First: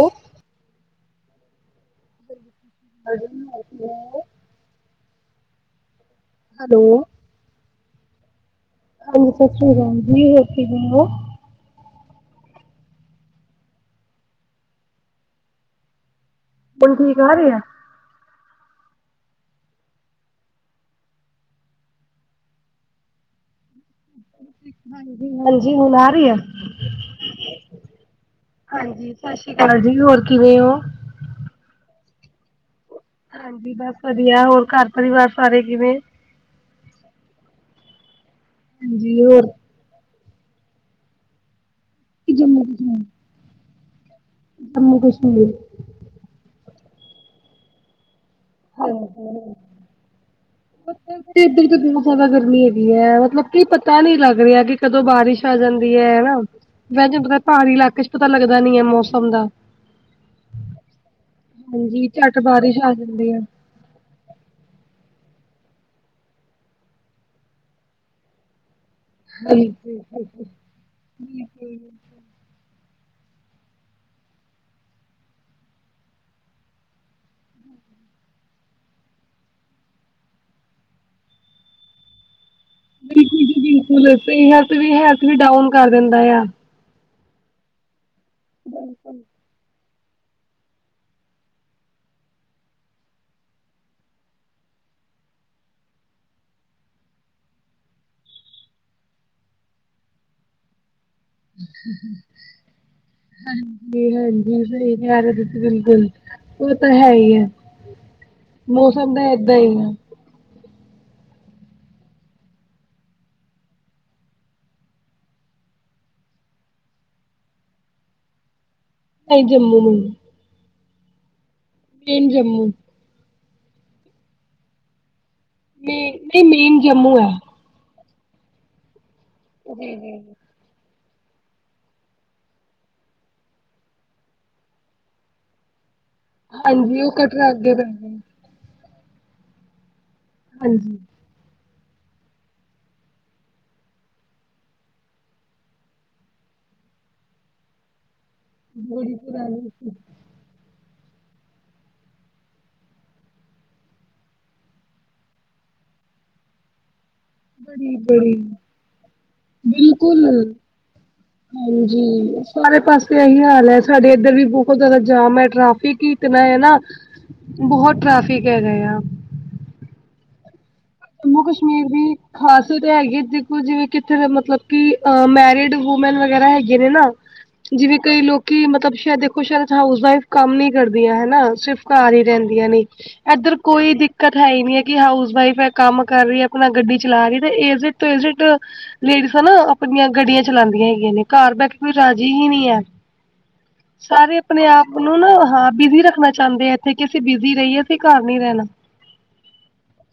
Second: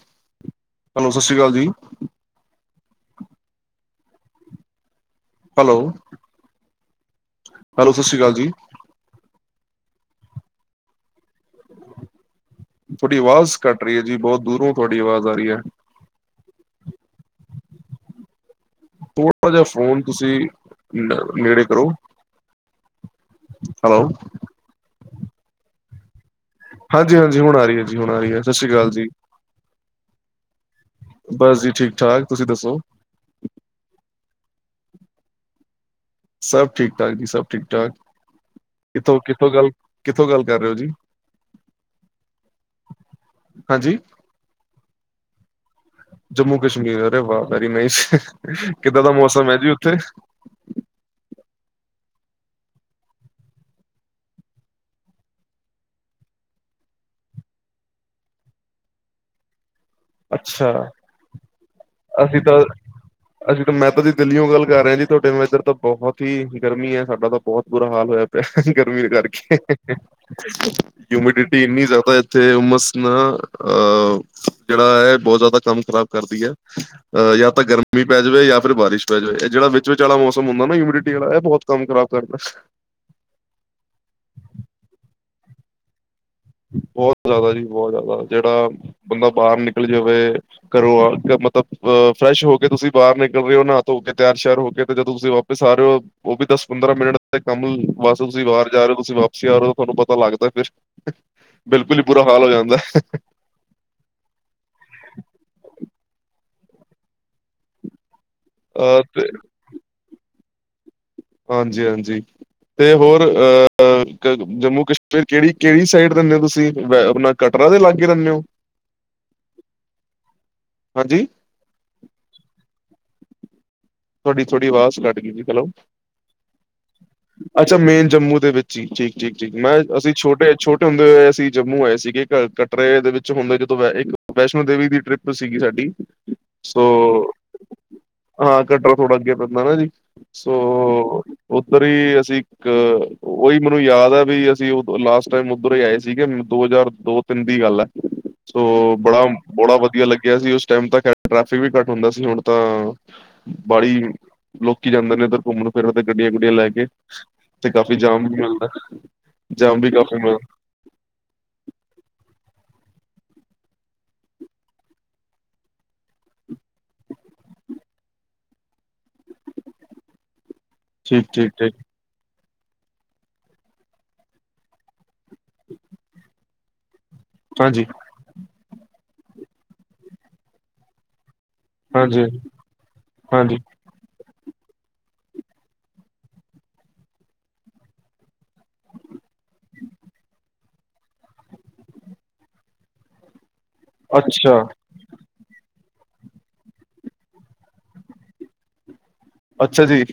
ਓ hello ਸਸ੍ਰੀ ਕਾਲ ਜੀ ਅਜ [unintelligible] ਹੈਲੋ ਹੈਲੋ ਹੈਲੋ ਸਸ਼੍ਰੀ ਕਾਲ ਜੀ ਹਾਂਜੀ ਸਤਿ ਸ੍ਰੀ ਅਕਾਲ ਜੀ [unintelligible] ਤੁਹਾਡੀ ਆਵਾਜ਼ ਕਟ ਰਹੀ ਐ ਜੀ ਬਹੁਤ ਦੂਰੋਂ ਤੁਹਾਡੀ ਆਵਾਜ਼ ਆ ਰਹੀ ਐ ਹੁਣ ਠੀਕ ਆ ਰੇ ਐ ਥੋੜ੍ਹਾ [unintelligible] ਜਿਹਾ ਫੋਨ ਤੁਸੀਂ ਨੇੜੇ ਕਰੋ ਹੈਲੋ ਹਾਂਜੀ ਹੁਣ ਆ ਰਹੀ ਐ ਹਾਂਜੀ ਹਾਂਜੀ ਹੁਣ ਆ ਰਹੀ ਹੈ ਜੀ ਹੁਣ ਆ ਰਹੀ ਹੈ ਸਤਿ ਸ਼੍ਰੀ ਅਕਾਲ ਜੀ ਹਾਂਜੀ ਸ਼ਸ਼ੀ ਕਾਲ ਜੀ ਹੋਰ ਕਿਵੇਂ ਓ ਬਸ ਜੀ ਠੀਕ ਠਾਕ ਤੁਸੀਂ ਦੱਸੋ ਹਾਂਜੀ ਬਸ ਵਧੀਆ ਹੋਰ ਘਰ ਪਰਿਵਾਰ ਸਾਰੇ ਕਿਵੇਂ ਸਭ ਠੀਕ ਠਾਕ ਜੀ ਸਭ ਠੀਕ ਠਾਕ ਕਿੱਥੋਂ ਹਾਂਜੀ ਹੋਰ ਕਿੱਥੋਂ ਗੱਲ ਕਿੱਥੋਂ ਗੱਲ ਕਰ ਰਹੇ ਓ ਜੀ ਕਿ [unintelligible] ਜੰਮੂ ਕਸ਼ਮੀਰ ਹਾਂਜੀ ਜੰਮੂ ਕਸ਼ਮੀਰ ਜੰਮੂ ਕਸ਼ਮੀਰ ਅਰੇ ਵਾਹ ਵੈਰੀ ਨਾਇਸ [unintelligible] [inaudible] ਤੇ ਇੱਧਰ ਤੇ ਬਹੁਤ ਜ਼ਿਆਦਾ ਗਰਮੀ ਹੈਗੀ ਹੈ ਮਤਲਬ ਕੀ ਪਤਾ ਨੀ ਲੱਗ ਰਿਹਾ ਕਿ ਕਦੋਂ ਬਾਰਿਸ਼ ਆ ਜਾਂਦੀ ਐ ਹਨਾ ਵੈਜੇ ਮਬ [unintelligible] ਪਹਾੜੀ ਇਲਾਕੇ ਚ ਪਤਾ ਲੱਗਦਾ ਨੀ ਐ ਮੌਸਮ ਦਾ ਅੱਛਾ ਹਾਂਜੀ ਝੱਟ ਅਸੀਂ ਤਾਂ ਬਾਰਿਸ਼ ਆ ਜਾਂਦੀ ਆ। ਅਸੀਂ ਮੈਂ ਤਾਂ ਜੀ ਦਿੱਲੀਓ ਗੱਲ ਕਰ ਰਿਹਾ ਜੀ ਤੁਹਾਡੇ ਵੈਦਰ ਤਾਂ ਬਹੁਤ ਹੀ ਗਰਮੀ ਐ ਸਾਡਾ ਤਾਂ ਬਹੁਤ ਬੁਰਾ ਹਾਲ ਹੋਇਆ ਗਰਮੀ ਕਰਕੇ ਹਾਂਜੀ ਹਿਊਮੀਡਿਟੀ ਬਿਲਕੁਲ, ਇੰਨੀ ਜ਼ਿਆਦਾ ਐ ਤੇ ਉਮਸ ਨਾ ਅਹ ਜਿਹੜਾ ਐ ਬਹੁਤ ਜ਼ਿਆਦਾ ਕੰਮ ਖ਼ਰਾਬ ਕਰਦੀ ਐ ਅਹ ਯਾ ਤਾਂ ਗਰਮੀ ਪੈ ਜਾਵੇ ਯਾ ਫਿਰ ਬਾਰਸ਼ ਪੈ ਜਾਵੇ ਜਿਹੜਾ ਵਿਚ ਵਿਚ ਵਾਲਾ ਮੌਸਮ ਹੁੰਦਾ ਨਾ ਹਿਮਿਡਿਟੀ ਵਾਲਾ ਐਹ ਬਹੁਤ ਕਮ ਖਰਾਬ ਕਰਦਾ ਬਿਲਕੁਲ ਜੀ ਬਿਲਕੁਲ ਸਹੀ ਹੈਲਥ ਹੈਲਥ ਵੀ ਡਾਊਨ ਕਰ ਦਿੰਦਾ ਆ ਬਹੁਤ ਜ਼ਿਆਦਾ ਜੀ ਬਹੁਤ ਜ਼ਿਆਦਾ ਜਿਹੜਾ ਬੰਦਾ ਬਾਹਰ ਨਿਕਲ ਜਾਵੇ ਕਰੋ ਮਤਲਬ ਅਹ ਫਰੈਸ਼ ਹੋ ਕੇ ਤੁਸੀਂ ਬਾਹਰ ਨਿਕਲ ਰਹੇ ਹੋ ਨਹਾ ਤਹੋ ਕੇ ਤਿਆਰ ਸ਼ਿਆਰ ਹੋ ਕੇ ਤੇ ਜਦੋਂ ਤੁਸੀਂ ਓ ਪਸਾਰੋ [unintelligible] ਉਹ ਵੀ ਦਸ ਪੰਦਰਾਂ ਮਿੰਟ ਦੇ ਕੰਮ ਵਾਸ ਤੁਸੀਂ ਬਾਹਰ ਜਾ ਰਹੇ ਓ ਤੁਸੀਂ ਵਾਪਸੀ ਆ ਰਹੇ ਓ ਤੁਹਾਨੂੰ ਪਤਾ ਲੱਗਦਾ ਕਿਸ਼ ਬਿਲਕੁਲ ਈ ਬੁਰਾ ਹਾਲ ਹੋ ਜਾਂਦੈ ਹਾਂਜੀ ਹਾਂਜੀ ਸਹੀ ਕਹਿ ਰਹੇ ਔ ਤੁਸੀ ਬਿਲਕੁਲ ਉਹ ਤਾਂ ਹੈ ਹੀ ਐ [inaudible] ਮੌਸਮ ਦਾ ਤੇ ਏਦਾਂ ਹੀ ਅ ਹਾਂਜੀ ਹਾਂਜੀ ਤੇ ਹੋਰ ਅਹ ਅਹ ਜੰਮੂ ਕਸ਼ਮੀਰ ਕਿਹੜੀ ਕਿਹੜੀ ਸਾਈਡ ਰਹਿੰਨੇ ਓ ਤੁਸੀਂ [unintelligible] ਕਟਰਾ ਦੇ ਲਾਗੇ ਰਹਿੰਨੇ ਹੋ? ਨਹੀਂ ਜੰਮੂ ਨੂੰ, ਹਾਂਜੀ? ਟੇਨ ਜੰਮੂ। ਤੁਹਾਡੀ ਥੋੜੀ ਆਵਾਜ਼ ਕੱਟ ਗਈ ਜੀ। ਹੈਲੋ ਮੇ ਨਹੀਂ ਮੇਨ ਜੰਮੂ ਐ। ਅੱਛਾ ਮੇਨ ਜੰਮੂ ਦੇ ਵਿੱਚ ਹੀ ਠੀਕ-ਠੀਕ, ਠੀਕ ਮੈਂ ਜੀ ਅਸੀਂ ਜੀ ਜੀ। ਛੋਟੇ-ਛੋਟੇ, ਇਕ ਹੁੰਦੇ ਏ ਅਸੀਂ ਜੰਮੂ ਹੋ ਆਏ ਸੀਗੇ ਕਟਰੇ ਦੇ ਵਿੱਚ ਹੁੰਦੇ ਜਦੋਂ ਇਕ ਵੈਸ਼ਨੋ ਦੇਵੀ ਦੀ ਟ੍ਰਿਪ ਸੀਗੀ ਸਾਡੀ। ਸੋ ਹਾਂਜੀ ਉਹ ਕਟਰਾ ਅੱਗੇ ਜ ਹਾਂ ਕਟਰਾ ਥੋੜਾ ਅੱਗੇ ਪੈਂਦਾ ਨਾ ਜੀ ਸੋ ਹਾਂਜੀ ਉੱਧਰ ਹੀ ਅਸੀਂ ਇਕ ਉਹੀ ਮੈਨੂੰ ਯਾਦ ਹੈ ਵੀ ਅਸੀਂ ਲਾਸਟ ਟਾਈਮ ਉੱਧਰ ਹੀ ਆਏ ਸੀਗੇ ਦੋ ਹਜ਼ਾਰ ਦੋ- ਤਿੰਨ ਦੀ ਗੱਲ ਹੈ। ਸੋ ਬੜੀ ਬੜਾ- ਪੁਰਾਣੀ ਬੜਾ ਸੀ, ਵਧੀਆ ਲੱਗਿਆ ਸੀ ਉਸ ਟਾਈਮ ਤਾਂ ਟ੍ਰੈਫਿਕ ਵੀ ਘੱਟ ਹੁੰਦਾ ਸੀ, ਹੁਣ ਤਾਂ ਬੜੀ ਲੋਕੀ ਜਾਂਦੇ ਨੇ ਇੱਧਰ ਘੁੰਮਣ ਫਿਰਨ ਤੇ ਗੱਡੀਆਂ- ਗੁੱਡੀਆਂ ਲੈ ਕੇ। ਤੇ ਬੜੀ ਕਾਫੀ ਜਾਮ ਬੜੀ ਵੀ ਮਿਲਦਾ ਜਾਮ ਵੀ ਕਾਫੀ ਬਿਲਕੁਲ ਮਿਲ- ਹਾਂਜੀ ਸਾਰੇ ਪਾਸੇ ਇਹੀ ਹਾਲ ਹੈ ਸਾਡੇ ਇੱਧਰ ਵੀ ਬਹੋਤ ਜ਼ਿਆਦਾ ਜਾਮ ਹੈ ਟ੍ਰਫਿਕ ਹੀ। ਇਤਨਾ ਹੈ ਨਾ, ਬਹੋਤ ਟ੍ਰੈਫਿਕ ਹੈਗਾ ਆ। ਠੀਕ ਜੰਮੂ ਠੀਕ ਠੀਕ ਕਸ਼ਮੀਰ ਦੀ ਖ਼ਾਸੀਅਤ ਹੈਗੀ ਦੇਖੋ ਜਿਵੇਂ ਕਿੱਥੇ ਮਤਲਬ ਕਿ ਅ ਮੈਰਿਡ ਵੂਮੈਨ ਵਗੈਰਾ ਹੈਗੇ ਨੇ ਨਾ ਹਾਂਜੀ ਜਿਵੇਂ, ਕਈ ਲੋਕੀ ਮਤਲਬ ਸ਼ਾਇਦ ਦੇਖੋ ਸ਼ਾਇਦ ਹਾਊਸ ਵਾਈਫ ਕੰਮ ਨੀ ਕਰਦੀਆਂ ਹਨਾ ਸਿਰਫ, ਕਾਰ ਹੀ ਹਾਂਜੀ ਰਹਿੰਦੀਆਂ ਨੇ, ਹਾਂਜੀ ਏਧਰ ਕੋਈ ਦਿੱਕਤ ਹੈ ਹੀ ਨੀ ਹੈ ਕਿ ਹਾਊਸ ਵਾਈਫ ਹ- ਕੰਮ ਕਰ ਰਹੀ ਹੈ ਆਪਣਾ ਗੱਡੀ ਚਲਾ ਰਹੀ ਤੇ ਇਜਿਟ ਤੋਂ ਇਜਿਟ, ਲੇਡੀਜ਼ਨਾ ਆਪਣੀਆਂ ਗੱਡੀਆਂ ਚਲਾਉਂਦੀਆਂ ਹੈਗੀਆਂ ਨੇ, ਘਰ ਬੈ ਕੇ ਕੋਈ ਰਾਜੀ ਹੀ ਨਹੀਂ ਆ। ਸਾਰੇ ਅੱਛਾ ਆਪਣੇ ਆਪ, ਨੂੰ ਨਾ ਹਾਂ ਬਿਜ਼ੀ ਰੱਖਣਾ ਚਾਹੁੰਦੇ ਆ ਇੱਥੇ ਕਿ ਅਸੀਂ ਬਿਜ਼ੀ ਰਹੀਏ ਅਸੀਂ ਘਰ ਨੀ ਰਹਿਣਾ। ਅੱਛਾ ਜੀ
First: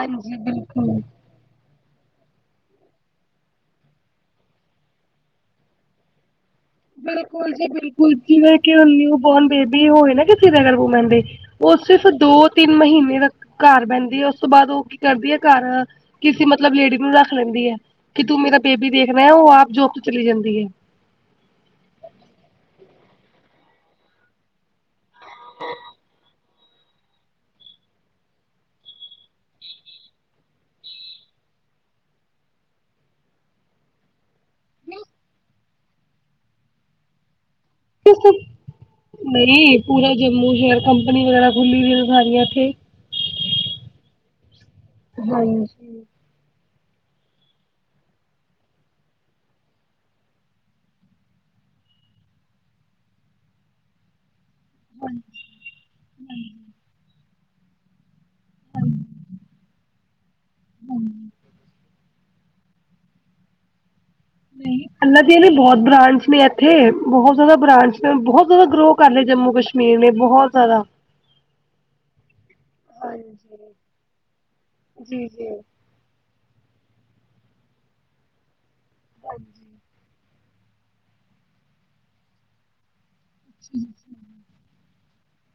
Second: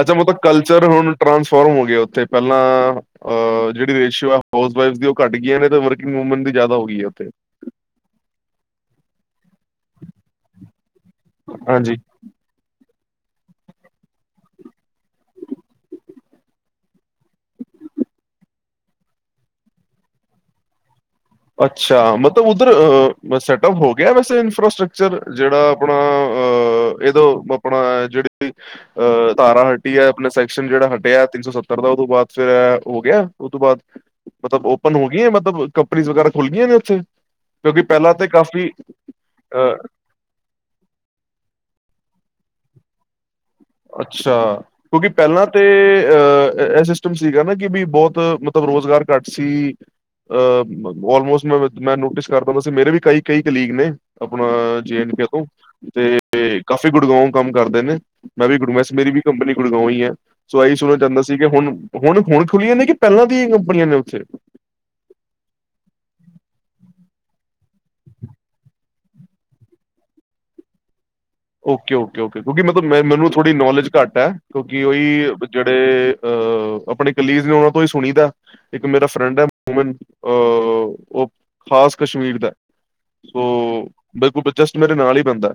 ਅੱਛਾ ਮਤਲਬ ਕਲਚਰ ਬਿਲਕੁਲ ਹੁਣ ਟਰਾਂਸਫੋਰਮ ਹੋ ਗਿਆ ਉੱਥੇ ਪਹਿਲਾਂ, ਅਹ ਜਿਹੜੀ ਰੇਸ਼ੀਓ ਆ ਹਾਊਸ ਵਾਈਫ ਦੀ ਉਹ ਘੱਟ ਗਈਆਂ ਨੇ ਤੇ ਵਰਕਿੰਗ ਵੂਮੈਨ ਦੀ ਜ਼ਿਆਦਾ ਹੋ- ਗਈ ਹੈ ਉੱਥੇ ਬਿਲਕੁਲ ਜੀ ਬਿਲਕੁਲ ਜਿਵੇਂ ਕਿ ਹੁਣ ਨਿਊ ਬੋਰਨ ਬੇਬੀ ਹੋਈ ਨਾ ਕਿਸੀ ਦੇ ਘਰ ਵੂਮੈਨ ਦੇ, ਉਹ ਹਾਂਜੀ ਸਿਰਫ ਦੋ- ਤਿੰਨ ਮਹੀਨੇ ਤਕ ਘਰ ਬਹਿੰਦੀ ਹੈ ਉਸ ਤੋਂ ਬਾਅਦ ਉਹ ਕੀ ਕਰਦੀ ਹੈ ਘਰ, ਕਿਸੇ ਮਤਲਬ ਲੇਡੀਸ ਨੂੰ ਰੱਖ ਲੈਂਦੀ ਹੈ ਕਿ ਤੂੰ, ਮੇਰਾ ਬੇਬੀ ਦੇਖਣਾ ਹੈ ਉਹ ਆਪ ਜੋਬ ਤੇ ਚਲੀ ਜਾਂਦੀ ਐ। ਅੱਛਾ ਮਤਲਬ ਉੱਧਰ ਸੈਟਅਪ ਹੋ ਗਿਆ ਵੈਸੇ ਇਨਫਰਾਸਟਕਚਰ ਜਿਹੜਾ ਆਪਣਾ, ਅਹ ਇਹਦੋ ਆਪਣਾ ਜਿਹੜੀ- ਅ ਧਾਰਾ ਹਟੀ ਹੈ ਆਪਣਾ ਸੈਕਸ਼ਨ ਜਿਹੜਾ ਹਟਿਆ ਤਿੰਨ ਸੌ ਸੱਤਰ ਦਾ ਉਹ ਤੋਂ ਬਾਅਦ ਫੇਰ ਹੋ ਗਿਆ ਉਹ ਤੋਂ ਬਾਅਦ- ਮਤਲਬ ਓਪਨ ਹੋ ਗਈਆਂ ਮਤਲਬ ਕੰਪਨੀ ਵਗੈਰਾ ਖੁੱਲ ਗਈਆਂ ਨੇ ਉੱਥੇ ਕਿਉਂਕਿ ਪਹਿਲਾਂ ਤੇ ਬਿਲਕੁਲ ਕਾਫੀ ਅ ਨਹੀਂ ਪੂਰਾ ਜੰਮੂ ਸ਼ੇਅਰ ਕੰਪਨੀ ਵਗੈਰਾ ਖੁੱਲੀ ਵੀ ਏ ਸਾਰੀਆਂ ਇੱਥੇ। ਅੱਛਾ ਕਿਉਂਕਿ ਪਹਿਲਾਂ ਤੇ ਹਾਂਜੀ ਅਹ, ਸੀਸ- ਟਮ ਸੀਗਾ ਨਾ ਕਿ ਵੀ ਬੋਤ ਮਤਲਬ ਰੁਜ਼ਗਾਰ ਘੱਟ ਸੀ। ਅ ਆਲਮੋਸਟ ਮੈਂ- ਮੈਂ ਨੋਟਿਸ ਕਰ ਦ ਹੁੰਦਾ ਸੀ ਮੇਰੇ ਵੀ ਕਈ- ਕਈ ਕਲੀਗ ਨੇ ਆਪਣਾ- ਜ ਐਂਡ ਤੋਂ, ਤੇ ਕਾਫੀ ਗੁੜਗਾਓ ਕੰਮ ਕਰਦੇ ਨੇ। ਮੈਂ ਵੀ ਗੁੜ ਵੈਸ ਮੇਰੀ ਵੀ ਕੰਪਨੀ ਗੁੜਕਾਉਈ ਈ ਹੈ ਸੋ ਇਹੀ ਸੁਣਣਾ ਚਾਹੁੰਦਾ ਸੀ ਕਿ ਹੁਣ, ਹੁਣ ਹੁਣ ਖੁੱਲੀਆਂ ਨੇ ਕਿ, ਪਹਿਲਾਂ ਦੀ ਈ ਕੰਪਨੀਆਂ ਨੇ ਉੱਥੇ? ਲਗੇ ਵੀ ਬਹੋਤ ਬ੍ਰਾਂਚ ਨੇ ਇੱਥੇ ਬਹੋਤ ਜ਼ਿਆਦਾ ਬ੍ਰਾਂਚ ਨੇ ਬਹੋਤ ਜ਼ਿਆਦਾ ਗਰੋ ਕਰ ਲਏ ਜੰਮੂ ਕਸ਼ਮੀਰ ਨੀ ਐਹਨੇ ਬਹੋਤ ਜ਼ਿਆਦਾ। ਓਕੇ- ਓਕੇ, ਓਕੇ ਕਿਉਂਕਿ ਮਤਲਬ ਮੈਨੂੰ ਥੋੜੀ ਨੌਲੇਜ ਘੱਟ ਹੈ ਕਿਉਂਕਿ ਉਹੀ ਜੀ ਜੀ ਜਿਹੜੇ ਅਹ ਆਪਣੇ ਕਲੀਜ ਨੇ ਉਹਨਾਂ ਤੋਂ ਈ ਸੁਣੀ ਦੈ। ਇੱਕ ਮੇਰਾ ਫਰੈਂਡ ਐ ਮਨ ਅ ਉਹ ਖਾਸ ਕਸ਼ਮੀਰ ਦੈ। ਸੋ ਬਿਲਕੁਲ ਜਸਟ ਮੇਰੇ ਨਾਲ ਈ ਪੈਦੈ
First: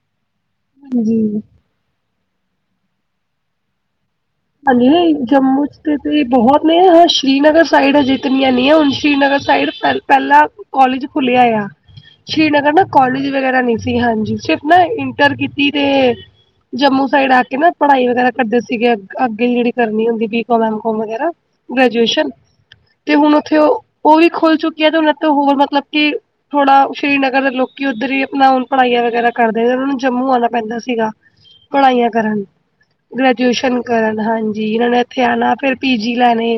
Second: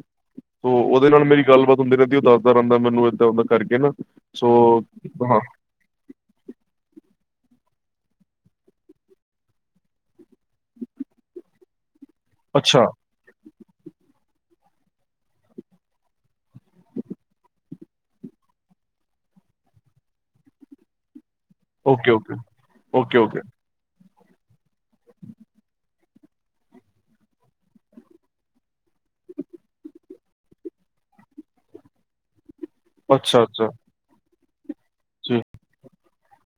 ਸੋ ਉਹਦੇ ਨਾਲ ਹਾਂਜੀ ਮੇਰੀ ਗੱਲਬਾਤ ਹੁੰਦੀ ਰਹਿੰਦੀ ਐ। ਉਹ ਦੱਸਦਾ ਰਹਿੰਦਾ ਮੈਨੂੰ ਏਦਾਂ ਦਾਂ ਕਰਕੇ ਨਾ। ਸੋ ਹਾਜੀ। ਹਾਂ ਜੰਮੂ ਚ ਤੇ ਬਹੁਤ ਨੇ। ਹਾਂ ਸ਼੍ਰੀਨਗਰ ਸਾਈਡ ਅਜੇ ਇਤਨੀਆਂ ਨਈ ਐ। ਹੁਣ ਸ਼੍ਰੀਨਗਰ ਸਾਈਡ ਪ ਪਹਿਲਾਂ ਕੋਲਜ ਖੁੱਲਿਆ ਆ। ਸ਼੍ਰੀਨਗਰ ਨਾ ਅੱਛਾ ਕੋਲਜ ਵਗੈਰਾ ਨਈ ਹਾਂਜੀ। ਸਿਰਫ ਨਾ ਇੰਟਰ ਕੀਤੀ ਤੇ ਜੰਮੂ ਸਾਈਡ ਆ ਕੇ ਨਾ ਪੜ੍ਹਾਈ ਵਗੈਰਾ ਕਰਦੇ ਸੀਗੇ ਅਗੇ ਜੜੀ ਕਰਨੀ ਹੁੰਦੀ ਬੀ-ਕਾਮ, ਐਮ-ਕਾਮ ਵਗੈਰਾ ਓਕੇ ਗ੍ਰੈਜੂਏਸ਼ਨ ਓਕੇ ਤੇ ਓਕੇ ਹੁਣ ਓਕੇ ਓਥੇ ਓ ਉਹ ਵੀ ਖੁੱਲ ਚੁੱਕੀ ਐ ਤੇ ਉਹਨਾਂ ਤੋਂ ਹੋਰ ਮਤਲਬ ਕਿ ਥੋੜ੍ਹਾ ਸ਼੍ਰੀਨਗਰ ਦੇ ਲੋਕੀ ਉੱਧਰ ਹੀ ਆਪਣਾ ਹੁਣ ਪੜ੍ਹਾਈਆਂ ਵਗੈਰਾ ਕਰਦੇ। ਉਹਨਾਂ ਨੂੰ ਜੰਮੂ ਆਉਣਾ ਪੈਂਦਾ ਸੀਗਾ। ਪੜਾਈਆਂ ਕਰਨ। ਅੱਛਾ ਅੱਛਾ ਗ੍ਰੈਜੂਏਸ਼ਨ ਕਰਨ। ਹਾਂਜੀ ਇਹਨਾਂ ਨੇ ਇਥੇ ਜੀ ਆਣਾ, ਫਿਰ ਪੀਜੀ ਲੈਣੇ।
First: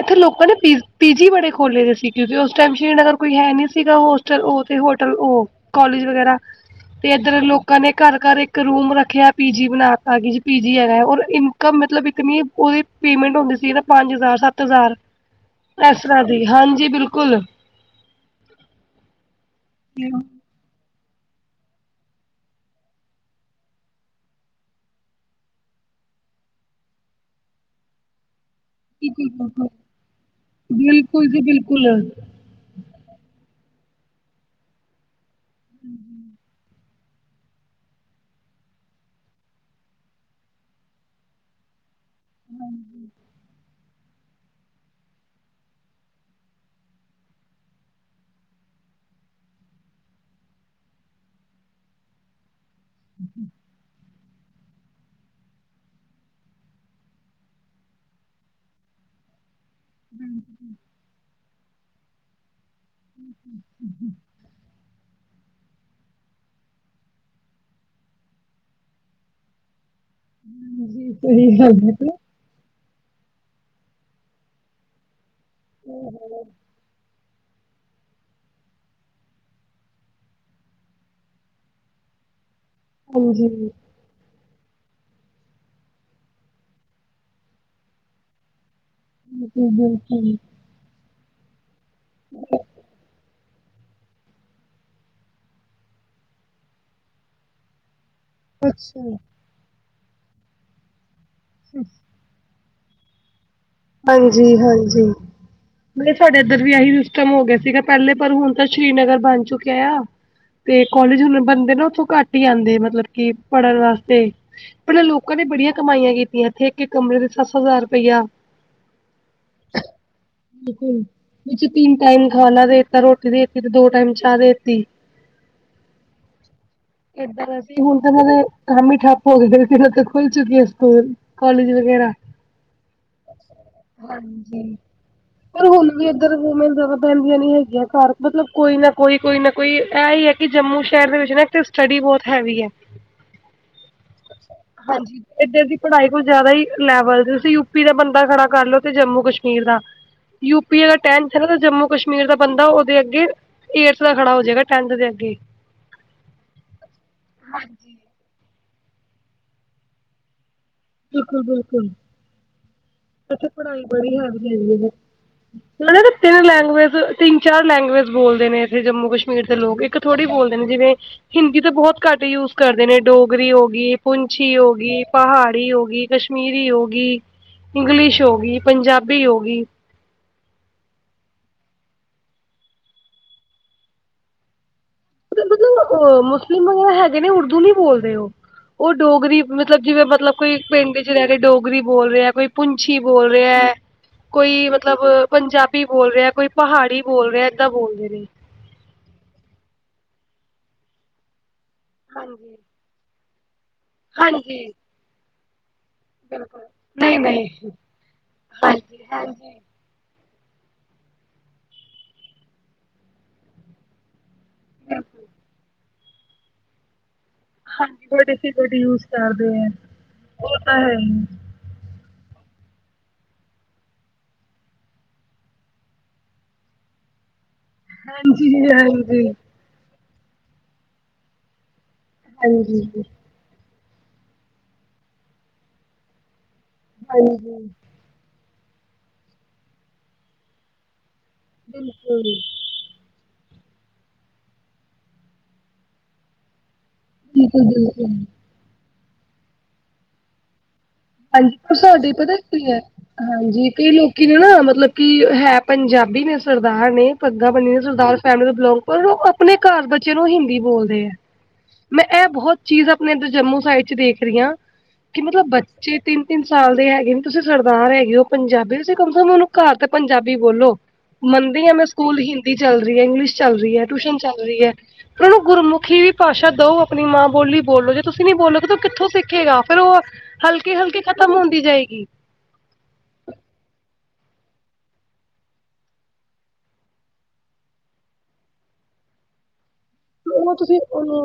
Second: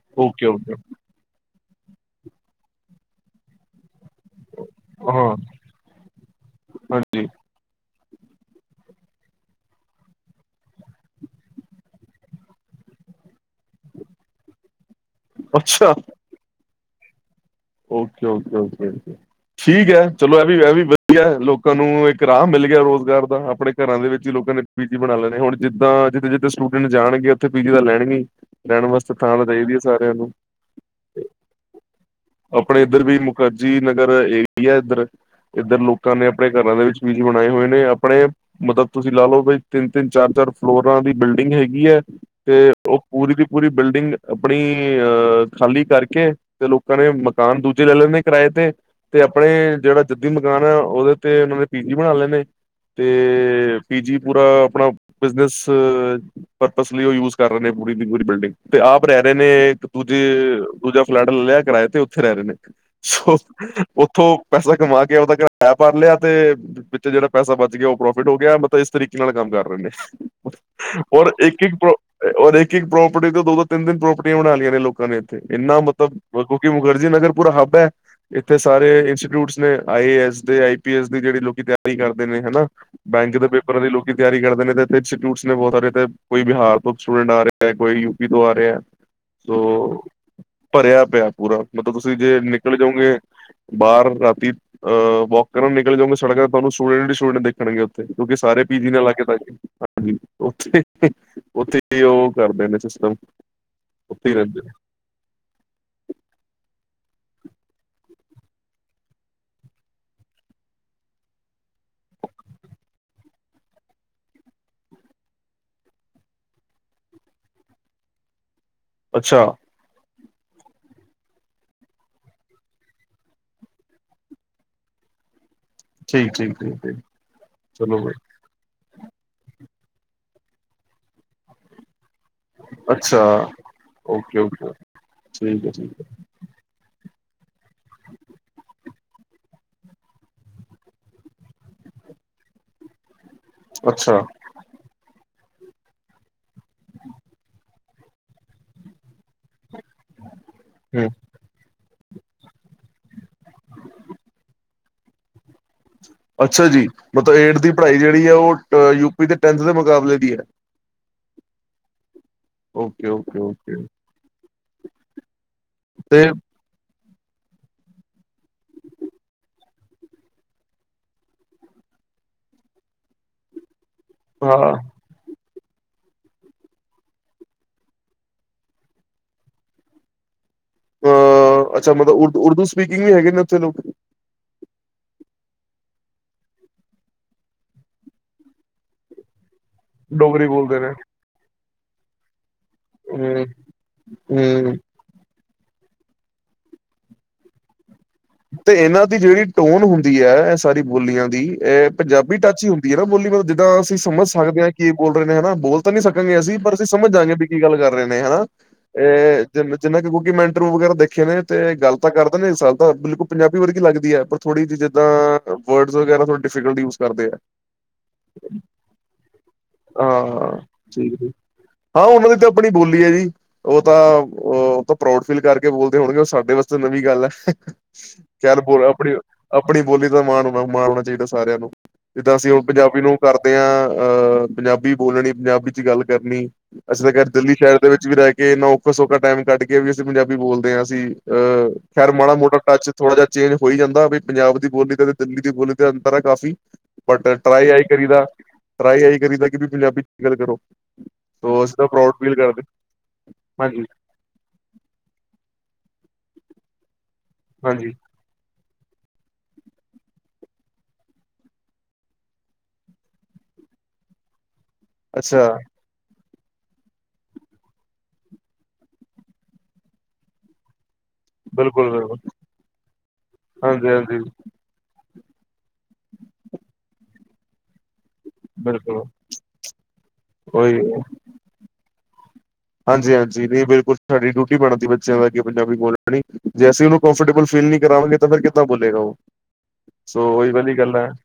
ਇੱਥੇ ਓਕੇ ਲੋਕਾਂ ਨੇ ਓਕੇ ਪੀ-ਪੀਜੀ ਬੜੇ ਖੋਲੇ ਨੇ ਸੀ ਟੀ ਯੂ ਦੇ, ਉਸ ਟਾਈਮ ਸ੍ਰੀ ਨਗਰ ਕੋਈ ਹੈ ਨੀ ਸੀਗਾ ਹੋਸ ਚ ਉਹ ਤੇ ਹੋਟਲ ਹਾਂ ਉਹ ਕਾਲਜ ਵਗੈਰਾ ਤੇ ਹਾਂਜੀ ਇੱਧਰ ਲੋਕਾਂ ਨੇ ਘਰ-ਘਰ ਇੱਕ ਰੂਮ ਰੱਖਿਐ, ਪੀਜੀ ਬਣਾ ਤਾ ਕਿ ਪੀਜੀ ਹੈਗੈ ਔਰ ਇਨਕਮ ਮਤਲਬ ਇੱਕ ਉਹਦੀ ਪੇਮੈਂਟ ਹੁੰਦੀ ਸੀ ਨਾ ਪੰਜ ਹਜ਼ਾਰ-ਸੱਤ ਹਜ਼ਾਰ। ਅੱਛਾ ਇਸ ਤਰ੍ਹਾਂ ਹਾਂਜੀ ਬਿਲਕੁਲ। ਓਕੇ-ਓਕੇ। ਓਕੇ-ਓਕੇ। ਠੀਕ ਐ ਚਲੋ ਇਹ ਵੀ ਵਧੀਆ ਲੋਕਾਂ ਨੂੰ ਇੱਕ ਰਾਹ ਮਿਲ ਗਿਆ ਰੁਜ਼ਗਾਰ ਦਾ। ਆਪਣੇ ਘਰਾਂ ਦੇ ਵਿੱਚ ਈ ਲੋਕਾਂ ਨੇ ਪੀਜੀ ਬਣਾ ਲੈਣੇ। ਹੁਣ ਜਿੱਦਾਂ ਜਿੱਥੇ-ਜਿੱਥੇ ਸਟੂਡੈਂਟ ਜਾਣਗੇ, ਉੱਥੇ ਪੀਜੀ ਤਾਂ ਲੈਣਗੇ ਈ। ਰਹਿਣ ਵਾਸਤੇ ਥਾਂ‌ ਤਾ ਬਿਲਕੁਲ ਚਾਹੀਦੀ ਐ ਸਾਰਿਆਂ ਨੂੰ। ਬਿਲਕੁਲ ਜੀ ਬਿਲਕੁਲ। ਆਪਣੇ ਇੱਧਰ ਵੀ ਮੁਖਰਜੀ ਨਗਰ ਏਰੀਆ ਇੱਧਰ ਇੱਧਰ ਲੋਕਾਂ ਨੇ ਆਪਣੇ ਘਰਾਂ ਦੇ ਵਿੱਚ ਪੀਜ਼ੀ ਬਣਾਏ ਹੋਏ ਨੇ। ਆਪਣੇ ਮਤਲਬ ਤੁਸੀਂ ਲਾ ਲਓ ਤਿੰਨ-ਤਿੰਨ, ਚਾਰ-ਚਾਰ ਫਲੋਰਾਂ ਦੀ ਬਿਲਡਿੰਗ ਹੈਗੀ ਹੈ। ਤੇ ਉਹ ਪੂਰੀ ਦੀ ਪੂਰੀ ਬਿਲਡਿੰਗ ਆਪਣੀ ਅ ਖਾਲੀ ਕਰਕੇ ਤੇ ਲੋਕਾਂ ਨੇ ਮਕਾਨ ਦੂਜੇ ਲੈ ਲੈਂਦੇ ਕਿਰਾਏ ਤੇ ਤੇ ਆਪਣੇ ਜਿਹੜਾ ਜੱਦੀ ਮਕਾਨ ਆ ਉਹਦੇ ਤੇ ਉਹਨਾਂ ਨੇ ਪੀਜੀ ਬਣਾ ਲੈਣੇ ਤੇ ਪੀਜੀ ਪੂਰਾ ਆਪਣਾ ਬਿਜਨਸ ਪਰਪਸ ਲਈ ਉਹ ਯੂਜ ਕਰ ਰਹੇ ਨੇ ਪੂਰੀ ਦੀ ਪੂਰੀ ਬਿਲਡਿੰਗ ਤੇ ਆਪ ਰਹਿ ਰਹੇ ਨੇ ਦੂਜੇ ਦੂਜਾ ਫਲੈਟ ਲੈ ਲਿਆ ਕਿਰਾਏ ਤੇ ਉੱਥੇ ਰਹਿ ਰਹੇ ਨੇ। ਸੋ ਉੱਥੋਂ ਪੈਸਾ ਕਮਾ ਕੇ ਉਹਦਾ ਕਿਰਾਇਆ ਭਰ ਲਿਆ ਤੇ ਵਿੱਚ ਜਿਹੜਾ ਪੈਸਾ ਬਚ ਗਿਆ ਉਹ ਪ੍ਰੋਫਿਟ ਹੋ ਗਿਆ। ਮਤਲਬ ਇਸ ਤਰੀਕੇ ਨਾਲ ਕੰਮ ਕਰ ਰਹੇ ਨੇ। ਜੀ ਔਰ ਸਹੀ ਇੱਕ-ਇੱਕ ਗੱਲ ਪ੍ਰੋ ਹੈ ਔਰ ਇੱਕ-ਇੱਕ ਪ੍ਰੋਪਰਟੀ ਤੋਂ ਦੋ-ਦੋ, ਤਿੰਨ-ਤਿੰਨ ਪ੍ਰੋਪਰਟੀਆਂ ਬਣਾ ਲਈਆਂ ਨੇ ਲੋਕਾਂ ਨੇ ਇੱਥੇ ਇੰਨਾ ਮਤਲਬ ਕਿਉਂਕਿ ਮੁਖਰਜੀ ਨਗਰ ਪੂਰਾ ਹੱਬ ਐ। ਇੱਥੇ ਸਾਰੇ ਇੰਸਟੀਟਿਊਟਸ ਨੇ ਆਈ ਐਸ ਦੇ, ਆਈ ਪੀ ਐਸ ਦੀ ਜਿਹੜੀ ਲੋਕ ਤਿਆਰੀ ਕਰਦੇ ਨੇ ਹਨਾ। ਬੈਂਕ ਦੇ ਪੇਪਰਾਂ ਲਈ ਲੋਕ ਤਿਆਰੀ ਕਰਦੇ ਨੇ ਤੇ ਇੇ ਇੰਸਿਊਟਸ ਨੇ ਬਹੁਤ ਸਾਰੇ ਇ ਕੋਈ ਬਿਹਾਰ ਤੋਂ ਸਟੂਡੈਂਟ ਆ ਰਿਹਾ ਐ। ਕੋਈ ਯੂਪੀ ਤੋਂ ਆ ਰਿਹਾ ਐ। ਸੋ ਭਰਿਆ ਪਿਆ ਪੂਰਾ। ਮਤਲਬ ਤੁਸੀਂ ਜੇ ਨਿਕਲ ਜਾਓਗੇ। ਬਾਹਰ ਰਾਤੀ ਅਹ ਵੋਕ ਕਰਨ ਨਿਕਲ ਜੋਗੇ ਸੜਕ ਦਾ ਤੁਹਾਨੂੰ ਸਟੂਡੈਂਟ ਸਟੂਡੈਂਟ ਦੇਖਣਗੇ ਓਥੇ। ਕਿਉਂਕਿ ਸਾਰੇ ਪੀ ਜੀ ਨਾਲ ਲਾਗੇ, ਹਾਂਜੀ ਉੱਥੇ ਉੱਥੇ ਉਹ ਕਰਦੇ ਨੇ ਸਿਸਟਮ। ਉੱਥੇ ਹੀ ਰਹਿੰਦੇ ਨੇ ਹਾਂਜੀ-ਹਾਂਜੀ। ਮਤਬ ਸਾਡੇ ਇੱਧਰ ਵੀ ਇਹੀ ਸਿਸਟਮ ਹੋ ਗਿਆ ਸੀਗਾ ਪਹਿਲੇ ਪਰ ਹੁਣ ਤਾਂ ਸ੍ਰੀਨਗਰ ਬਣ ਚੁੱਕਿਆ ਆ। ਤੇ ਕੋਲਜ ਹੁਣ ਬੰਦੇ ਨਾ ਉੱਥੋਂ ਘੱਟ ਹੀ ਆਂਦੇ ਮਤਲਬ ਕਿ ਪੜ੍ਹਨ ਵਾਸਤੇ। ਪਹਿਲਾਂ ਲੋਕਾਂ ਨੇ ਬੜੀਆਂ ਕਮਾਈਆਂ ਕੀਤੀਆਂ ਇੱਥੇ ਇੱਕ-ਇੱਕ ਕਮਰੇ ਦੇ ਸੱਤ-ਸੱਤ ਹਜ਼ਾਰ ਰੁਪਇਆ ਅੱਛਾ। ਬਿਲਕੁਲ। ਵਿੱਚ ਤਿੰਨ ਟਾਈਮ ਖਾਣਾ ਦੇਤਾ, ਰੋਟੀ ਦੇ ਦਿੱਤੀ ਤੇ ਦੋ ਟਾਈਮ ਚਾਹ ਦੇਤੀ। ਠੀਕ ਠੀਕ ਠੀਕ ਠੀਕ ਏਦਾਂ ਅਸੀਂ ਹੁਣ ਚਲੋ ਤਾਂ ਬਾਈ। ਇਹਨਾਂ ਦੇ ਕੰਮ ਹੀ ਠੱਪ ਹੋ ਖੁੱਲ ਚੁੱਕੀ ਹੈ ਸਕੂਲ, ਕਾਲਜ ਵਗੈਰਾ। ਅੱਛਾ। ਓਕੇ ਓਕੇ ਹਾਂਜੀ, ਪਰ ਠੀਕ ਹੈ ਹੁਣ ਠੀਕ ਵੀ ਜ਼ਿਆਦਾ ਪੈਂਦੀਆਂ ਨਹੀਂ ਹੈਗੀਆਂ ਘਰ ਮਤਲਬ ਕੋਈ ਨਾ ਕੋਈ ਕੋਈ ਨਾ ਕੋਈ ਐ ਈ ਐ ਕਿ ਜੰਮੂ ਸ਼ਹਿਰ ਦੇ ਵਿੱਚ ਨਾ ਤੇ ਸਟੱਡੀ ਬਹੁਤ ਹੈਵੀ ਐ। ਅੱਛਾ। ਹਾਂਜੀ ਏਧਰ ਦੀ ਪੜ੍ਹਾਈ ਕੁਝ ਜ਼ਿਆਦਾ ਹੀ ਲੈਵਲ ਤੁਸੀਂ ਯੂਪੀ ਦਾ ਬੰਦੇ ਦਾ ਖੜਾ ਕਰ ਲੋ ਤੇ ਜੰਮੂ ਕਸ਼ਮੀਰ ਦਾ ਯੂਪੀ ਅੱਗੇ ਹੂੰ ਟੈਨ ਜੰਮੂ ਕਸ਼ਮੀਰ ਦਾ ਬੰਦਾ ਉਹਦੇ ਅੱਗੇ, ਏਟਥ ਦਾ ਖੜਾ ਹੋ ਜਾਏਗਾ ਟੈਨਥ ਦੇ ਅੱਗੇ। ਅੱਛਾ ਜੀ, ਮਤਲਬ ਏਟ ਦੀ ਪੜ੍ਹਾਈ ਜਿਹੜੀ ਹੈ ਉਹ ਯੂਪੀ ਦੇ ਟੈਂਥ ਦੇ ਮੁਕਾਬਲੇ ਦੀ ਏ। ਬਿਲਕੁਲ-ਬਿਲਕੁਲ, ਓਕੇ ਓਕੇ ਇੱਥੇ ਪੜ੍ਹਾਈ ਓਕੇ ਬੜੀ ਹੈਵੀ ਏ। ਉਹ ਤੇ ਤਿੰਨ ਲੈਗਏਜ ਤਿੰਨ-ਚਾਰ ਲੈਂਗੁਏਜ ਬੋਲਦੇ ਨੇ ਇੱਥੇ ਜੰਮੂ ਕਸ਼ਮੀਰ ਦੇ ਲੋਕ ਇੱਕ ਥੋੜ੍ਹੀ ਬੋਲਦੇ ਨੇ ਜਿਵੇਂ ਹਿੰਦੀ ਤਾਂ ਬਹੁਤ ਘੱਟ ਯੂਜ ਕਰਦੇ ਨੇ ਡੋਗਰੀ ਹੋ ਗਈ, ਪੁੰਛੀ ਹੋ ਹਾਂ ਗਈ, ਪਹਾੜ ਡੀ ਹੋ ਗਈ, ਕਸ਼ਮੀਰੀ ਹੋ ਗਈ, ਇੰਗਲਿਸ਼ ਹੋ ਗਈ, ਪੰਜਾਬੀ ਹੋ ਗਈ। ਅਹ ਅੱਛਾ ਮਤਲਬ ਉਦੂ ਉਰਦੂ ਸਪੀਕਿੰਗ ਵੀ ਹੈਗੇ ਨੇ ਉੱਥੇ ਲੋਕ? ਮਤਲਬ ਮੁਸਲਿਮ ਵਗੈਰਾ ਹੈਗੇ ਨੇ ਉਰਦੂ ਨੀ ਬੋਲਦੇ ਉਹ, ਉਹ ਡੋਗਰੀ ਮਤਲਬ ਜਿਵੇਂ ਮਤਲਬ ਡੋਗਰੀ ਕੋਈ ਬੋਲਦੇ ਨੇ ਪਿੰਡ 'ਚ ਰਹਿ ਕੇ ਡੋਗਰੀ ਬੋਲ ਰਿਹਾ ਕੋਈ ਪੁੰਛੀ ਬੋਲ ਹੂੰ ਰਿਹਾ, ਕੋਈ ਹੂੰ ਮਤਲਬ ਮਤਲਬ ਪੰਜਾਬੀ ਬੋਲ ਰਿਹਾ, ਕੋਈ ਪਹਾੜੀ ਬੋਲ ਰਿਹਾ ਏਦਾਂ ਬੋਲਦੇ ਨੇ। ਤੇ ਇਹਨਾਂ ਦੀ ਜਿਹੜੀ ਟੋਨ ਹੁੰਦੀ ਐ ਇਹ ਸਾਰੀ ਬੋਲੀਆਂ ਦੀ ਇਹ ਪੰਜਾਬੀ ਟੱਚ ਹੀ ਹੁੰ ਹੁੰਦੀ ਆ ਬੋਲੀ ਮਲਬ ਜਿੱਦਾਂ ਅਸੀਂ ਸਮਝ ਸਕਦੇ ਆ ਕੀ ਬੋਲ ਰਹੇ ਨੇ ਹਨਾ ਬੋਲ ਤਾਂ ਨੀ ਸਕਾਂਗੇ ਅਸੀਂ ਪਰ ਅਸੀਂ ਸਮਝ ਜਾਗੇ ਵੀ ਕੀ ਗੱਲ ਕਰ ਰਹੇ ਨੇ ਹਨਾ। ਇਹ ਜਿਵੇਂ ਜਿੰਨਾ ਕਿਉਕਿ ਮੈਂ ਇੰਟਰਵਿਊ ਵਗੈਰਾ ਦੇਖੇ ਨੇ ਤੇ ਗੱਲ ਤਾਂ ਕਰਦੇ ਨੇ ਇਸ ਸੱਲ ਤਾਂ ਬਿਲਕੁਲ ਪੰਜਾਬੀ ਵਰਗੀ ਲੱਗਦੀ ਏ ਪਰ ਥੋੜ੍ਹੀ ਜੀ ਜਿੱਦਾਂ ਵਰਡਸ ਵਗੈਰਾ ਥੋੜ੍ਹੇ ਡਿਫੀਕਲ ਯੂਜ ਕਰਦੇ ਆ। ਹਾਂਜੀ ਬਹੁਤ ਡਿਫੀਕਲਟ ਯੂਜ ਕਰਦੇ ਆ, ਹਾਂ ਉਹ ਤਾਂ ਹੈ ਈ। ਠੀਕ ਠੀਕ ਹਾਂ ਉਹਨਾਂ ਦੀ ਤਾਂ ਆਪਣੀ ਬੋਲੀ ਐ ਜੀ। ਉਹ ਤਾਂ, ਉਹ ਤਾਂ ਪਰਾਉਡ ਫੀਲ ਕਰਕੇ ਬੋਲਦੇ ਹੋਣਗੇ ਉਹ ਸਾਡੇ ਵਾਸਤੇ ਨਵੀਂ ਗੱਲ ਐ। ਹਾਂਜੀ ਖਿਆਲ ਬੋਲ ਆਪਣੀ, ਹਾਂਜੀ ਆਪਣੀ ਬੋਲੀ ਦਾ ਮਾਣ ਮਾਣ ਹੋਣਾ ਚਾਹੀਦਾ ਸਾਰਿਆਂ ਨੂੰ। ਜਿੱਦਾਂ ਅਸੀਂ ਹੁਣ ਹਾਂਜੀ ਹਾਂਜੀ ਪੰਜਾਬੀ ਨੂੰ ਕਰਦੇ ਆ ਅਹ ਪੰਜਾਬੀ ਬੋਲਣੀ ਪੰਜਾਬੀ 'ਚ ਗੱਲ ਕਰਨੀ। ਅਸੀਂ ਤਾਂ ਖੈਰ ਦਿੱਲੀ ਬਿਲਕੁਲ ਸ਼ਹਿਰ ਦੇ ਵਿੱਚ ਵੀ ਰਹਿ ਕੇ ਇੰਨਾ ਔਖਾ-ਸੌਖਾ ਟਾਈਮ ਕੱਢ ਕੇ ਵੀ ਅਸੀਂ ਪੰਜਾਬੀ ਬੋਲਦੇ ਆ ਅਸੀਂ- ਅ, ਖੈਰ ਬਿਲਕੁਲ ਮਾੜਾ ਮੋ ਟੱਚ ਥੋੜਾ ਜਾ ਚੇਂਜ ਹੋਈ ਜਾਂਦਾ ਵੀ ਪੰਜਾਬ ਦੀ ਬੋਲੀ ਤੇ ਤੇ ਦਿੱਲੀ ਦੀ ਬੋਲੀ ਤੇ ਅੰਤਰ ਆ ਕਾਫੀ। ਬਟ ਟਰਾਈ ਆਈ ਬਿਲਕੁਲ। ਕਰੀਦਾ, ਟਰਾਈ ਆਈ ਕਰੀ ਦਾ ਕਿ ਤੁਸੀਂ ਪੰਜਾਬੀ 'ਚ ਗੱਲ ਕਰੋ। ਸੋ ਹਾਂਜੀ, ਅਸੀਂ ਤਾਂ ਸਾਡੇ ਪ੍ਰਾਊਡ ਫੀਲ ਪਤਾ ਕਰਦੇ ਕੀ ਏ, ਹਾਂਜੀ ਕਈ ਲੋਕ ਲੋਕੀ ਨੇ ਨਾ ਮਤਲਬ ਕਿ ਹੈ ਪੰਜਾਬੀ ਨੇ ਸਰਦਾਰ ਨੇ ਪੱਗਾਂ ਬੰਨਿਆ ਹਾਂਜੀ ਸਰਦਾਰ ਫੈਮਲੀ ਨੂੰ ਬਿਲੋਂਗ ਪਰ ਉਹ ਆਪਣੇ ਘਰ ਬੱਚਿਆਂ ਨੂੰ ਹਿੰਦੀ ਬੋਲਦੇ ਆ। ਮੈਂ ਐ ਬੋਹਤ ਚੀਜ਼ ਆਪਣੇ ਏਦਰ ਜੰਮੂ ਸਾਈਡ ਚ ਦੇਖ ਰਈ ਆਂ ਕਿ ਅੱਛਾ ਮਤਲਬ ਬੱਚੇ ਛੇ ਤਿੰਨ-ਤਿੰਨ ਸਾਲ ਦੇ ਹੈਗੇ ਨੇ ਤੁਸੀਂ ਸਰਦਾਰ ਹੈਗੇ ਓ ਪੰਜਾਬੀ ਤੁਸੀਂ ਕਮ ਸੇ ਕਮ ਓਨੂੰ ਘਰ ਤੇ ਪੰਜਾਬੀ ਬੋਲੋ। ਮੰਨਦੀ ਆਂ ਮੈਂ ਬਿਲਕੁਲ ਸਕੂਲ ਬਿਲਕੁਲ ਹਿੰਦੀ ਚੱਲ ਰੀ ਐ, ਇੰਗਲਿਸ਼ ਚੱਲ ਰੀ ਐ, ਹਾਂਜੀ ਟਿਊਸ਼ਨ ਹਾਂਜੀ ਚੱਲ ਰੀ ਐ। ਓਨਾਂ ਨੂੰ ਗੁਰਮੁਖੀ ਵੀ ਭਾਸ਼ਾ ਦਓ ਆਪਣੀ ਮਾਂ ਬੋਲੀ ਬੋਲੋ ਜੀ। ਤੁਸੀਂ ਨੀ ਬੋਲੋਗੇ ਤਾਂ ਓ ਬਿਲਕੁਲ ਕਿੱਥੋਂ ਸਿੱਖੇਗਾ ਫੇਰ ਓ ਹਲਕੀ-ਹਲਕੀ ਖ਼ਤਮ ਹੁੰਦੀ ਜਾਏਗੀ। ਹਾਂਜੀ ਹਾਂਜੀ-ਹਾਂਜੀ ਨਈ ਬਿਲਕੁਲ ਸਾਡੀ ਡਿਊਟੀ ਬਣਦੀ ਤ ਬੱਚਿਆਂ ਦਾ ਪੰਜਾਬੀ ਬੋਲਨੀ, ਜੇ ਅਸੀਂ ਓਨੂੰ ਕੌਂਫਰਟੇਬਲ ਫੀਲ ਨਈ ਕਰਵਾਂਗੇ। ਫੇਰ ਕਿੱਦਾਂ ਬੋਲੇਗਾ ਓ। ਓ ਤੁਸੀਂ ਓਨੂੰ,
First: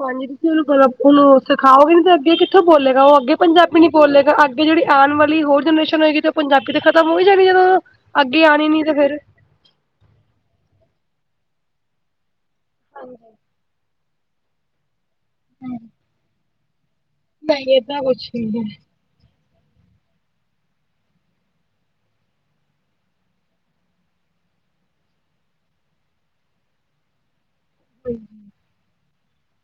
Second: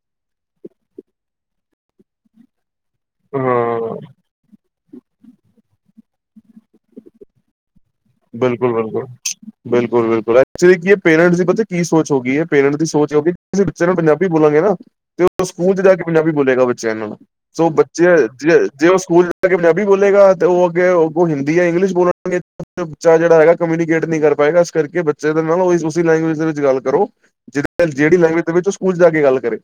ਹਾਂਜੀ ਤੁਸੀਂ ਓਨੂੰ ਗਲ ਓਨੂੰ ਸਿਖਾਓਗੇ ਨੀ ਤੇ ਅੱਗੇ ਕਿੱਥੋਂ ਬੋਲੇਗਾ। ਓ ਅੱਗੇ ਪੰਜਾਬੀ ਨੀ ਹਾਂ ਬੋਲੇਗਾ ਅੱਗੇ ਜੇੜੀ ਆਣ ਵਾਲੀ ਹੋਰ ਜਨਰੇਸ਼ਨ ਹੋਏਗੀ ਤੇ ਪੰਜਾਬੀ ਤੇ ਖ਼ਤਮ ਹੋਈ ਜਾਣੀ ਜਦੋਂ ਅੱਗੇ ਆਣੀ ਨੀ ਤੇ ਬਿਲਕੁਲ-ਬਿਲਕੁਲ, ਫੇਰ। ਬਿਲਕੁਲ-ਬਿਲਕੁਲ, ਐਕਚੁਲੀ ਕੀ ਐ ਪੇਰੈਂਟਸ ਦੀ ਪਤਾ ਕੀ ਸੋਚ ਹੋ ਗਈ ਐ ਪੇਰੈਂਟਸ ਦੀ ਸੋਚ ਹੋ ਗਈ। ਅਸੀਂ ਬੱਚੇ ਨੂੰ ਪੰਜਾਬੀ ਬੋਲਾਂਗੇ ਨਾ ਤੇ ਓ ਸਕੂਲ ਚ ਜਾ ਕੇ ਪੰਜਾਬੀ ਬੋਲੇਗਾ ਬੱਚਿਆਂ ਨਾਲ। ਸੋ ਬੱਚੇ ਜੇ ਜੇ ਓਸ ਸਕੂਲ ਜਾ ਕੇ ਪੰਜਾਬੀ ਬੋਲੇਗਾ, ਅਤੇ ਓ ਅੱਗੇ ਓ ਹਿੰਦੀ ਜਾਂ ਇੰਗਲਿਸ਼ ਬੋਲਨਗੇ। ਬੱਚਾ ਜੇੜਾ ਹੈਗਾ ਕਮਿਊਨੀਕੇਟ ਨਈ ਕਰ ਪਾਏਗਾ, ਇਸ ਕਰਕੇ ਬੱਚੇ ਦੇ ਨਾਲ ਓਸ ਲੈਂਗੁਏਜ ਦੇ ਵਿੱਚ ਗੱਲ ਕਰੋ। ਜੇ ਜੇੜੀ ਲੈਂਗੁਵੇਜ ਦੇ ਵਿੱਚ ਸਕੂਲ ਜਾ ਕੇ ਗੱਲ ਕਰੇ,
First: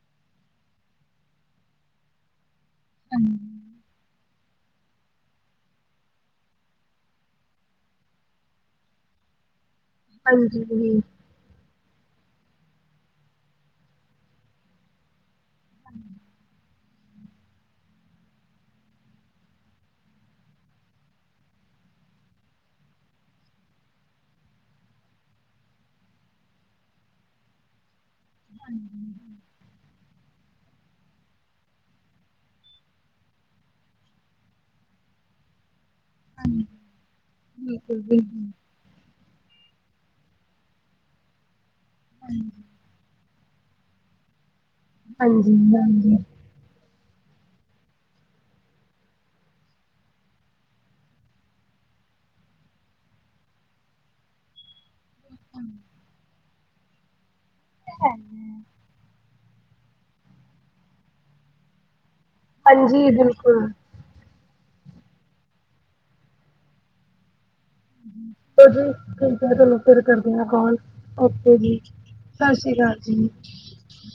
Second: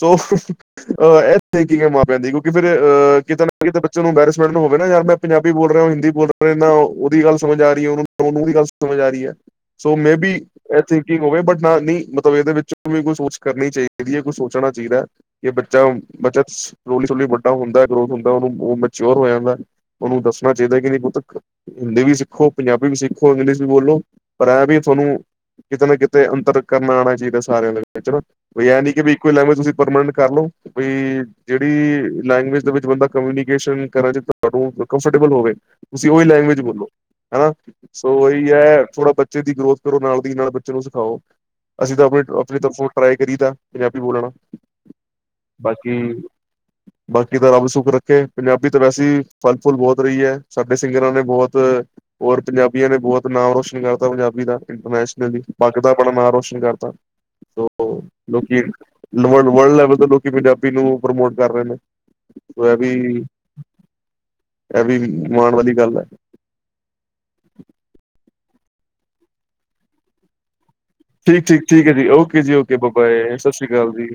ਸੋ ਅ ਏ ਥਿੰਕਿੰਗ ਐ ਮਾਂ ਪਿਓ ਦੀ ਕਿਉਂ ਫੇਰ ਅ ਕਿਤੇ ਨਾ ਕਿਤੇ ਬੱਚੇ ਨੂੰ ਅੰਬੈਰਸਮੈਂਟ ਨੂੰ ਹੋਵੇ ਨਾ ਯਾਰ ਮੈਂ ਪੰਜਾਬੀ ਬੋਲ ਰਿਆ ਹਿੰਦੀ ਬੋਲ ਰਿਆ। ਦੀ ਗੱਲ ਸਮਝ ਆ ਰੀ ਐ ਓਨੂੰ ਦੀ ਗੱਲ ਸਮਝ ਆ ਰੀ ਐ ਸੋ ਮੇ ਬੀ ਏ ਹਾਂਜੀ ਥਿੰਕਿੰਗ ਹੋਵੇ ਬਟ ਨਈ ਮਤਲਬ ਏਦੇ ਵਿੱਚੋਂ ਵੀ ਕੋਈ ਸੋਚ ਕਰਨੀ ਚਾਈਦੀ ਐ ਕੁਛ ਸੋਚਨਾ ਚਾਈਦੈ। ਕਿ ਬੱਚਾ, ਬੱਚਾਸ ਹੌਲੀ-ਹੌਲੀ ਵੱਡਾ ਹੁੰਦਾ ਗਰੋਥ ਹੁੰਦਾ ਓਨੂੰ ਓ ਮਚਿਓਰ ਹੋ ਜਾਂਦਾ ਓਨੂੰ ਦੱਸਣਾ ਚਾਈਦਾ ਕਿ ਨਈ ਪੁੱਤ। ਹਿੰਦੀ ਵੀ ਸਿੱਖੋ, ਪੰਜਾਬੀ ਵੀ ਸਿੱਖੋ, ਇੰਗਲਿਸ਼ ਵੀ ਬੋਲੋ ਪਰ ਐਂ ਵੀ ਥੋਨੂੰ ਕਿਤੇ ਨਾ ਕਿਤੇ ਅੰਤਰ ਕਰਨਾ ਆਣਾ ਚਾਈਦਾ ਸਾਰੇਆਂ ਨੂੰ ਦੇ ਵਿੱਚ ਹਨਾ ਐ ਨੀ ਕਿ ਵੀ ਇੱਕੋ ਈ ਲੈਂ ਤੁਸੀਂ ਪਰਮਾਨੈਂਟ ਕਰ ਲੋ ਬਈ ਜੇੜੀ ਲੈਂਗੁਅਜ ਦੇ ਵਿੱਚ ਬੰਦਾ ਕਮਿਊਨੀਕੇਸ਼ਨ ਕਰ ਚ ਤੁਆਨੂੰ ਕੰਫਰਟੇਬਲ ਹੋਵੇ ਤੁਸੀਂ ਓਈ ਲੈਂ ਹਾਜੀ, ਬੋਲੋ ਹੈਨਾ, ਸੋ ਓਹੀ ਐ ਥੋੜਾ ਬੱਚੇ ਦੀ ਗਰੋਥ ਕਰੋ ਨਾਲ ਦੀ ਨਾਲ ਬੱਚੇ ਨੂੰ ਸਿਖਾਓ। ਅਸੀਂ ਤਾਂ ਆਪਨੇ ਆਪਨੀ ਤਾ ਫੁੱਲ ਟਰਾਈ ਕਰੀ ਦਾ ਪੰਜਾਬੀ ਬੋਲਨਾ। ਬਾਕੀ ਬਾਕੀ ਤਾਂ ਰੱਬ ਸੁੱਖ ਰੱਖੇ, ਪੰਜਾਬੀ ਤਾਂ ਵੈਸੇ ਈ ਫਲ-ਫੁਲ ਬੋਤ ਰੀਆ, ਸਾਡੇ ਸਿੰਗਰਾਂ ਨੇ ਬੋਤ। ਤ ਹੋਰ ਪੰਜਾਬੀਆਂ ਨੇ ਬੋਤ ਨਾ ਰੋਸ਼ਨ ਕਰਤਾ ਪੰਜਾਬੀ ਦਾ ਇੰਟਰਨੈਸ਼ਨਲੀ ਪੱਗ ਦਾ ਆਪਨਾ ਨਾ ਰੋਸ਼ਨ ਕਰਤਾ। [unintelligible] ਲੋਕੀ ਵਰਲਡ ਲੈਵਲ ਤੋਂ ਲੋਕੀ ਪੰਜਾਬੀ ਨੂੰ ਪ੍ਰਮੋਟ ਕਰ ਰਏ ਨੇ। ਔਰ ਐ ਹਾਂਜੀ ਵੀ ਐ ਵੀ ਮਾਨ ਵਾਲੀ ਗੱਲ ਐ। [inaudible] ਠੀਕ ਆ ਜੀ, ਠੀਕਾ ਚਲੋ ਫੇਰ ਕਰਦੀ ਆ ਕੋਲ। ਠੀਕ-ਠੀਕ-ਠੀਕ ਐ ਜੀ, ਓਕੇ ਜੀ, ਓਕੇ, ਬ-ਬਾਏ, ਸਸ਼੍ਰੀ ਕਾਲ ਜੀ।